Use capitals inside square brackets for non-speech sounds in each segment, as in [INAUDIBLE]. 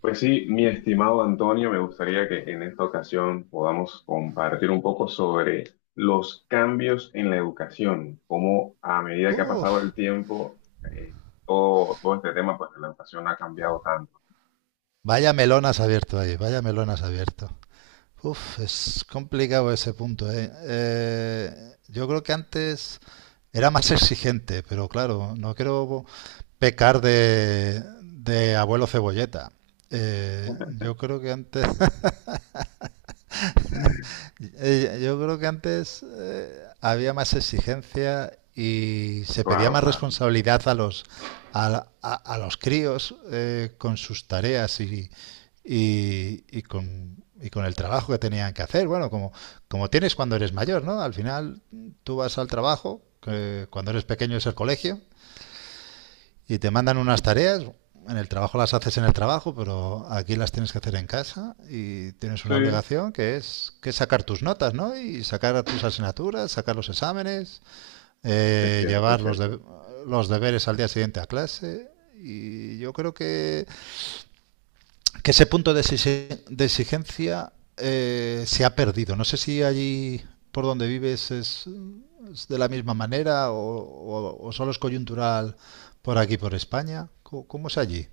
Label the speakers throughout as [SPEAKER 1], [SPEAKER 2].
[SPEAKER 1] Pues sí, mi estimado Antonio, me gustaría que en esta ocasión podamos compartir un poco sobre los cambios en la educación, cómo a medida que ha pasado
[SPEAKER 2] Uf,
[SPEAKER 1] el tiempo, eh, todo este tema, pues la educación ha cambiado tanto.
[SPEAKER 2] vaya melón has abierto ahí, vaya melón has abierto. Uf, es complicado ese punto, ¿eh? Yo creo que antes era más [LAUGHS] exigente, pero claro, no quiero pecar de abuelo cebolleta. Eh, yo creo que antes [LAUGHS] Yo creo que antes había más exigencia y se pedía
[SPEAKER 1] Claro,
[SPEAKER 2] más
[SPEAKER 1] claro.
[SPEAKER 2] responsabilidad a los críos con sus tareas y con el trabajo que tenían que hacer. Bueno, como tienes cuando eres mayor, ¿no? Al final tú vas al trabajo, que cuando eres pequeño es el colegio, y te mandan unas tareas, en el trabajo las haces en el trabajo, pero aquí las tienes que hacer en casa y tienes una
[SPEAKER 1] Sí,
[SPEAKER 2] obligación que es sacar tus notas, ¿no? Y sacar tus asignaturas, sacar los exámenes,
[SPEAKER 1] es cierto, es
[SPEAKER 2] llevar
[SPEAKER 1] cierto.
[SPEAKER 2] los deberes al día siguiente a clase. Y yo creo que ese punto de exigencia se ha perdido. No sé si allí por donde vives es de la misma manera o solo es coyuntural por aquí, por España. ¿Cómo es allí?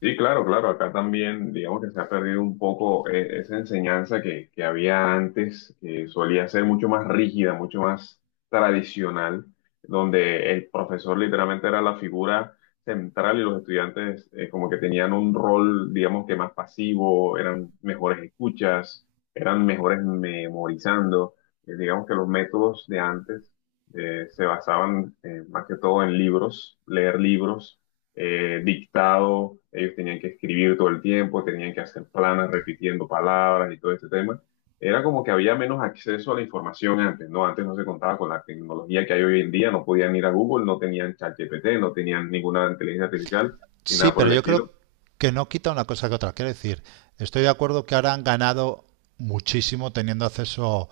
[SPEAKER 1] Sí, claro, claro, acá también digamos que se ha perdido un poco, esa enseñanza que había antes, que solía ser mucho más rígida, mucho más tradicional, donde el profesor literalmente era la figura central, y los estudiantes, como que tenían un rol, digamos que más pasivo, eran mejores escuchas, eran mejores memorizando. Digamos que los métodos de antes se basaban más que todo en libros, leer libros, dictado, ellos tenían que escribir todo el tiempo, tenían que hacer planas repitiendo palabras y todo este tema. Era como que había menos acceso a la información antes, ¿no? Antes no se contaba con la tecnología que hay hoy en día, no podían ir a Google, no tenían ChatGPT, no tenían ninguna inteligencia artificial ni
[SPEAKER 2] Sí,
[SPEAKER 1] nada por
[SPEAKER 2] pero
[SPEAKER 1] el
[SPEAKER 2] yo creo
[SPEAKER 1] estilo.
[SPEAKER 2] que no quita una cosa que otra. Quiero decir, estoy de acuerdo que ahora han ganado muchísimo teniendo acceso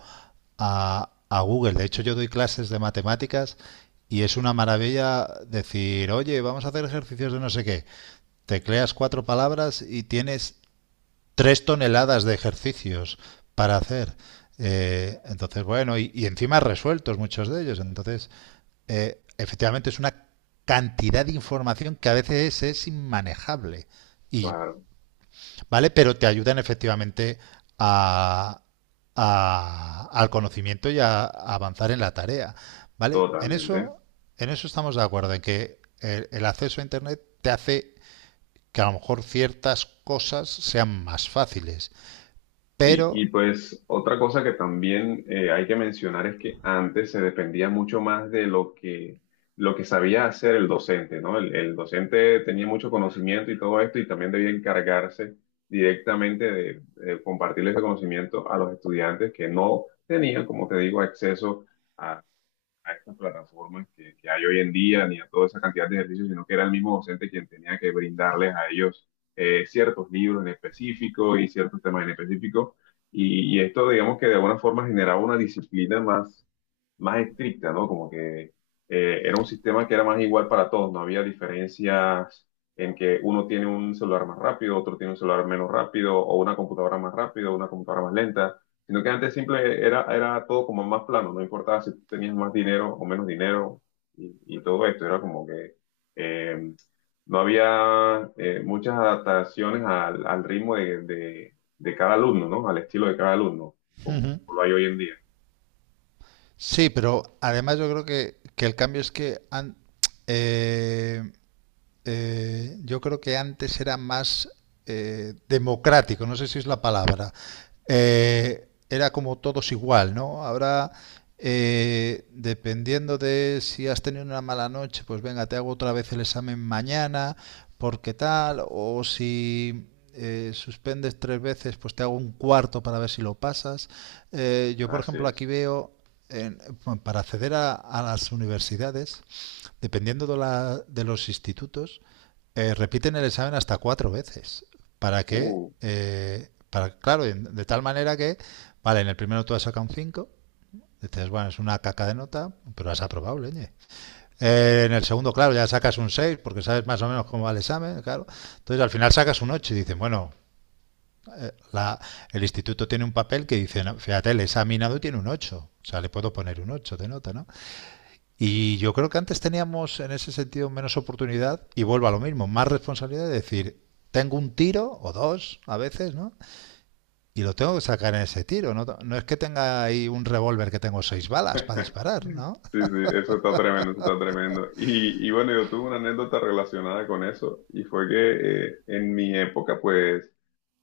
[SPEAKER 2] a Google. De hecho, yo doy clases de matemáticas y es una maravilla decir, oye, vamos a hacer ejercicios de no sé qué. Tecleas cuatro palabras y tienes tres toneladas de ejercicios para hacer. Entonces, bueno, encima resueltos muchos de ellos. Entonces, efectivamente es una cantidad de información que a veces es inmanejable. Y,
[SPEAKER 1] Claro,
[SPEAKER 2] ¿Vale? Pero te ayudan efectivamente a, al conocimiento y avanzar en la tarea. ¿Vale? En
[SPEAKER 1] totalmente.
[SPEAKER 2] eso, en eso estamos de acuerdo, en que el acceso a Internet te hace que a lo mejor ciertas cosas sean más fáciles.
[SPEAKER 1] Sí, y
[SPEAKER 2] Pero,
[SPEAKER 1] pues otra cosa que también, hay que mencionar, es que antes se dependía mucho más de lo que sabía hacer el docente, ¿no? El docente tenía mucho conocimiento y todo esto, y también debía encargarse directamente de compartir ese conocimiento a los estudiantes, que no tenían, como te digo, acceso a estas plataformas que hay hoy en día, ni a toda esa cantidad de ejercicios, sino que era el mismo docente quien tenía que brindarles a ellos, ciertos libros en específico y ciertos temas en específico. Y esto, digamos que de alguna forma generaba una disciplina más, más estricta, ¿no? Como que, era un sistema que era más igual para todos, no había diferencias en que uno tiene un celular más rápido, otro tiene un celular menos rápido, o una computadora más rápido, una computadora más lenta, sino que antes simple era, era todo como más plano, no importaba si tú tenías más dinero o menos dinero, y todo esto era como que, eh, no había, muchas adaptaciones al, al ritmo de, de cada alumno, ¿no? Al estilo de cada alumno, como,
[SPEAKER 2] Ujú,
[SPEAKER 1] como lo hay hoy en día.
[SPEAKER 2] sí, pero además yo creo que el cambio es que eh, yo creo que antes era más democrático, no sé si es la palabra. Era como todos igual, ¿no? Ahora, dependiendo de si has tenido una mala noche, pues venga, te hago otra vez el examen mañana, porque tal, o si suspendes tres veces, pues te hago un cuarto para ver si lo pasas. Yo, por
[SPEAKER 1] Así
[SPEAKER 2] ejemplo, aquí
[SPEAKER 1] es.
[SPEAKER 2] veo, en- para acceder a las universidades, dependiendo de los institutos, repiten el examen hasta cuatro veces. ¿Para qué?
[SPEAKER 1] Uh.
[SPEAKER 2] Para, claro, de tal manera que, vale, en el primero tú has sacado un 5, dices, bueno, es una caca de nota, pero has aprobado, leñe. En el segundo, claro, ya sacas un 6, porque sabes más o menos cómo va el examen, claro. Entonces al final sacas un 8 y dicen, bueno, eh, la, el instituto tiene un papel que dice, no, fíjate, el examinado tiene un 8, o sea, le puedo poner un 8 de nota, ¿no? Y yo creo que antes teníamos en ese sentido menos oportunidad y vuelvo a lo mismo, más responsabilidad de decir, tengo un tiro o dos a veces, ¿no? Y lo tengo que sacar en ese tiro, no, no es que tenga ahí un revólver que tengo seis balas para disparar, ¿no?
[SPEAKER 1] Sí, sí, eso está tremendo, eso está tremendo. Y bueno, yo tuve una anécdota relacionada con eso, y fue que, en mi época, pues,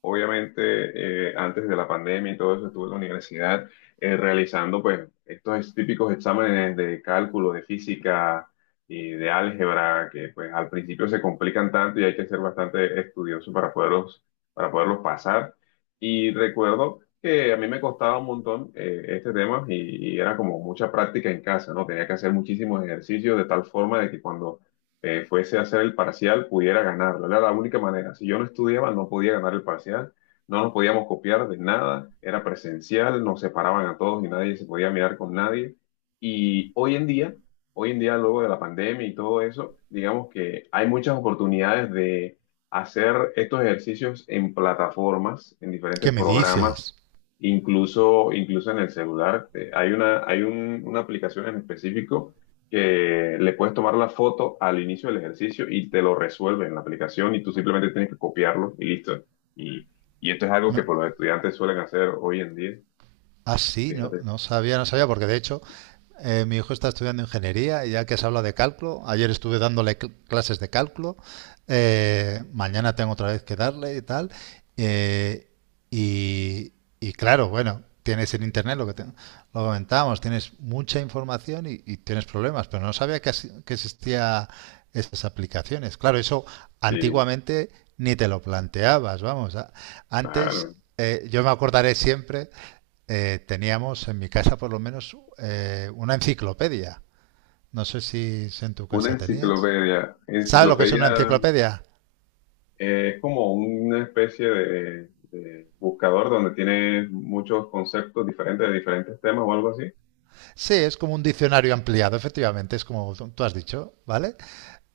[SPEAKER 1] obviamente, antes de la pandemia y todo eso, estuve en la universidad realizando, pues, estos típicos exámenes de cálculo, de física y de álgebra que, pues, al principio se complican tanto y hay que ser bastante estudioso para poderlos pasar. Y recuerdo que a mí me costaba un montón, este tema, y era como mucha práctica en casa, ¿no? Tenía que hacer muchísimos ejercicios, de tal forma de que cuando fuese a hacer el parcial pudiera ganarlo. Era la única manera. Si yo no estudiaba, no podía ganar el parcial. No nos podíamos copiar de nada. Era presencial, nos separaban a todos y nadie se podía mirar con nadie. Y hoy en día, luego de la pandemia y todo eso, digamos que hay muchas oportunidades de hacer estos ejercicios en plataformas, en
[SPEAKER 2] ¿Qué
[SPEAKER 1] diferentes
[SPEAKER 2] me
[SPEAKER 1] programas.
[SPEAKER 2] dices?
[SPEAKER 1] Incluso, incluso en el celular, hay una, hay una aplicación en específico que le puedes tomar la foto al inicio del ejercicio y te lo resuelve en la aplicación, y tú simplemente tienes que copiarlo y listo. Y, y esto es algo
[SPEAKER 2] Me,
[SPEAKER 1] que por los estudiantes suelen hacer hoy en día.
[SPEAKER 2] Ah, sí, no,
[SPEAKER 1] Fíjate,
[SPEAKER 2] no sabía, no sabía, porque de hecho mi hijo está estudiando ingeniería y ya que se habla de cálculo, ayer estuve dándole clases de cálculo, mañana tengo otra vez que darle y tal. eh, y, y claro, bueno, tienes en internet lo que lo comentábamos, tienes mucha información y tienes problemas, pero no sabía que existía esas aplicaciones. Claro, eso
[SPEAKER 1] sí,
[SPEAKER 2] antiguamente ni te lo planteabas, vamos. Antes,
[SPEAKER 1] claro.
[SPEAKER 2] yo me acordaré siempre teníamos en mi casa por lo menos una enciclopedia. No sé si en tu
[SPEAKER 1] Una
[SPEAKER 2] casa tenías.
[SPEAKER 1] enciclopedia.
[SPEAKER 2] ¿Sabes lo que es una
[SPEAKER 1] Enciclopedia,
[SPEAKER 2] enciclopedia?
[SPEAKER 1] es como una especie de buscador donde tiene muchos conceptos diferentes de diferentes temas o algo así.
[SPEAKER 2] Sí, es como un diccionario ampliado, efectivamente, es como tú has dicho, ¿vale?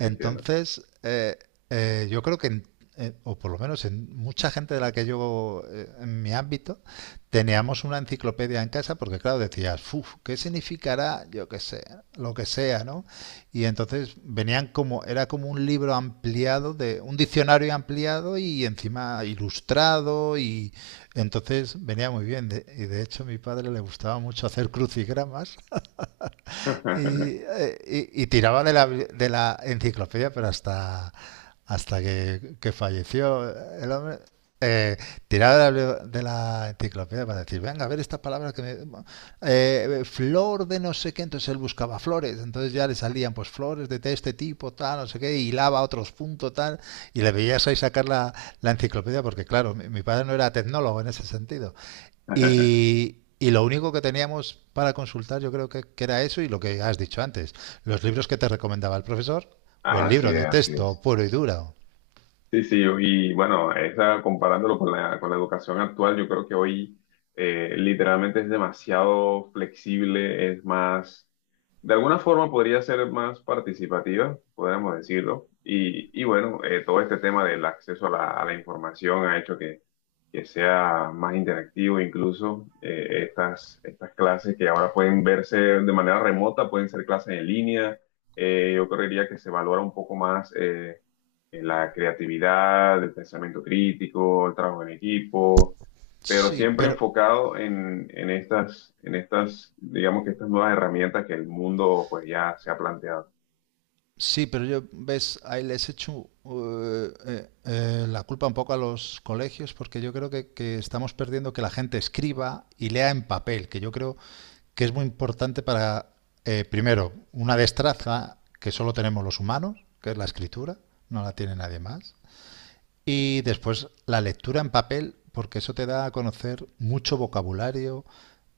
[SPEAKER 1] Entiendo.
[SPEAKER 2] yo creo que, o por lo menos en mucha gente de la que yo, en mi ámbito, teníamos una enciclopedia en casa porque, claro, decías, "Uf, ¿qué significará? Yo qué sé, lo que sea, ¿no? Y entonces venían como, era como un libro ampliado, de un diccionario ampliado y encima ilustrado y entonces venía muy bien. Y de hecho a mi padre le gustaba mucho hacer crucigramas y,
[SPEAKER 1] [LAUGHS]
[SPEAKER 2] eh, y- y tiraba de la enciclopedia, pero hasta que falleció el hombre, eh, tiraba de la enciclopedia para decir, venga, a ver esta palabra que me... flor de no sé qué, entonces él buscaba flores, entonces ya le salían pues flores de este tipo, tal, no sé qué, hilaba a otros puntos, tal, y le veías ahí sacar la enciclopedia, porque claro, mi padre no era tecnólogo en ese sentido, y lo único que teníamos para consultar yo creo que era eso y lo que has dicho antes, los libros que te recomendaba el profesor o el
[SPEAKER 1] Así
[SPEAKER 2] libro
[SPEAKER 1] es,
[SPEAKER 2] de
[SPEAKER 1] así
[SPEAKER 2] texto
[SPEAKER 1] es.
[SPEAKER 2] puro y duro.
[SPEAKER 1] Sí, sí, y bueno, esa, comparándolo con la educación actual, yo creo que hoy, literalmente es demasiado flexible, es más, de alguna forma podría ser más participativa, podríamos decirlo, y bueno, todo este tema del acceso a la información ha hecho que sea más interactivo, incluso, estas, estas clases que ahora pueden verse de manera remota, pueden ser clases en línea, yo creería que se valora un poco más. La creatividad, el pensamiento crítico, el trabajo en equipo, pero
[SPEAKER 2] Sí,
[SPEAKER 1] siempre
[SPEAKER 2] pero
[SPEAKER 1] enfocado en estas, digamos que estas nuevas herramientas que el mundo pues ya se ha planteado.
[SPEAKER 2] sí, pero yo ves, ahí les echo la culpa un poco a los colegios porque yo creo que estamos perdiendo que la gente escriba y lea en papel, que yo creo que es muy importante para, primero, una destreza que solo tenemos los humanos, que es la escritura, no la tiene nadie más. Y después la lectura en papel, porque eso te da a conocer mucho vocabulario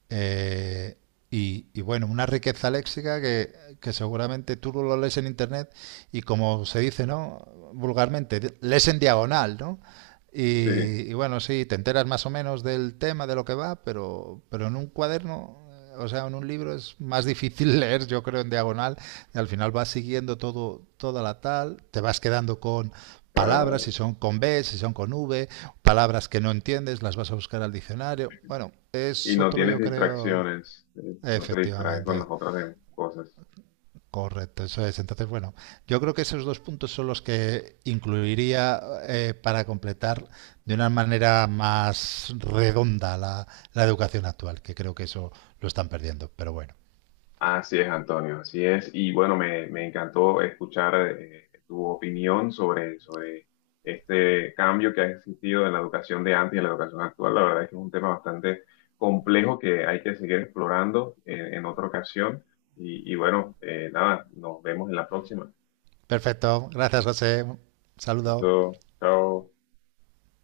[SPEAKER 2] eh, y, bueno, una riqueza léxica que seguramente tú lo lees en internet y como se dice, ¿no? Vulgarmente, lees en diagonal, ¿no?
[SPEAKER 1] Sí,
[SPEAKER 2] Y bueno, sí, te enteras más o menos del tema, de lo que va, pero, en un cuaderno o sea, en un libro es más difícil [LAUGHS] leer, yo creo, en diagonal. Y al final vas siguiendo todo, toda la tal, te vas quedando con palabras, si
[SPEAKER 1] claro.
[SPEAKER 2] son con B, si son con V, palabras que no entiendes, las vas a buscar al diccionario. Bueno,
[SPEAKER 1] Y
[SPEAKER 2] es
[SPEAKER 1] no
[SPEAKER 2] otro,
[SPEAKER 1] tienes
[SPEAKER 2] yo creo,
[SPEAKER 1] distracciones, no te distraes con
[SPEAKER 2] efectivamente,
[SPEAKER 1] las otras, cosas.
[SPEAKER 2] correcto, eso es. Entonces, bueno, yo creo que esos dos puntos son los que incluiría para completar de una manera más redonda la educación actual, que creo que eso lo están perdiendo. Pero bueno,
[SPEAKER 1] Así es, Antonio, así es. Y bueno, me encantó escuchar, tu opinión sobre, sobre este cambio que ha existido en la educación de antes y en la educación actual. La verdad es que es un tema bastante complejo que hay que seguir explorando en otra ocasión. Y bueno, nada, nos vemos en la próxima.
[SPEAKER 2] perfecto, gracias José, saludo.
[SPEAKER 1] Listo, chao.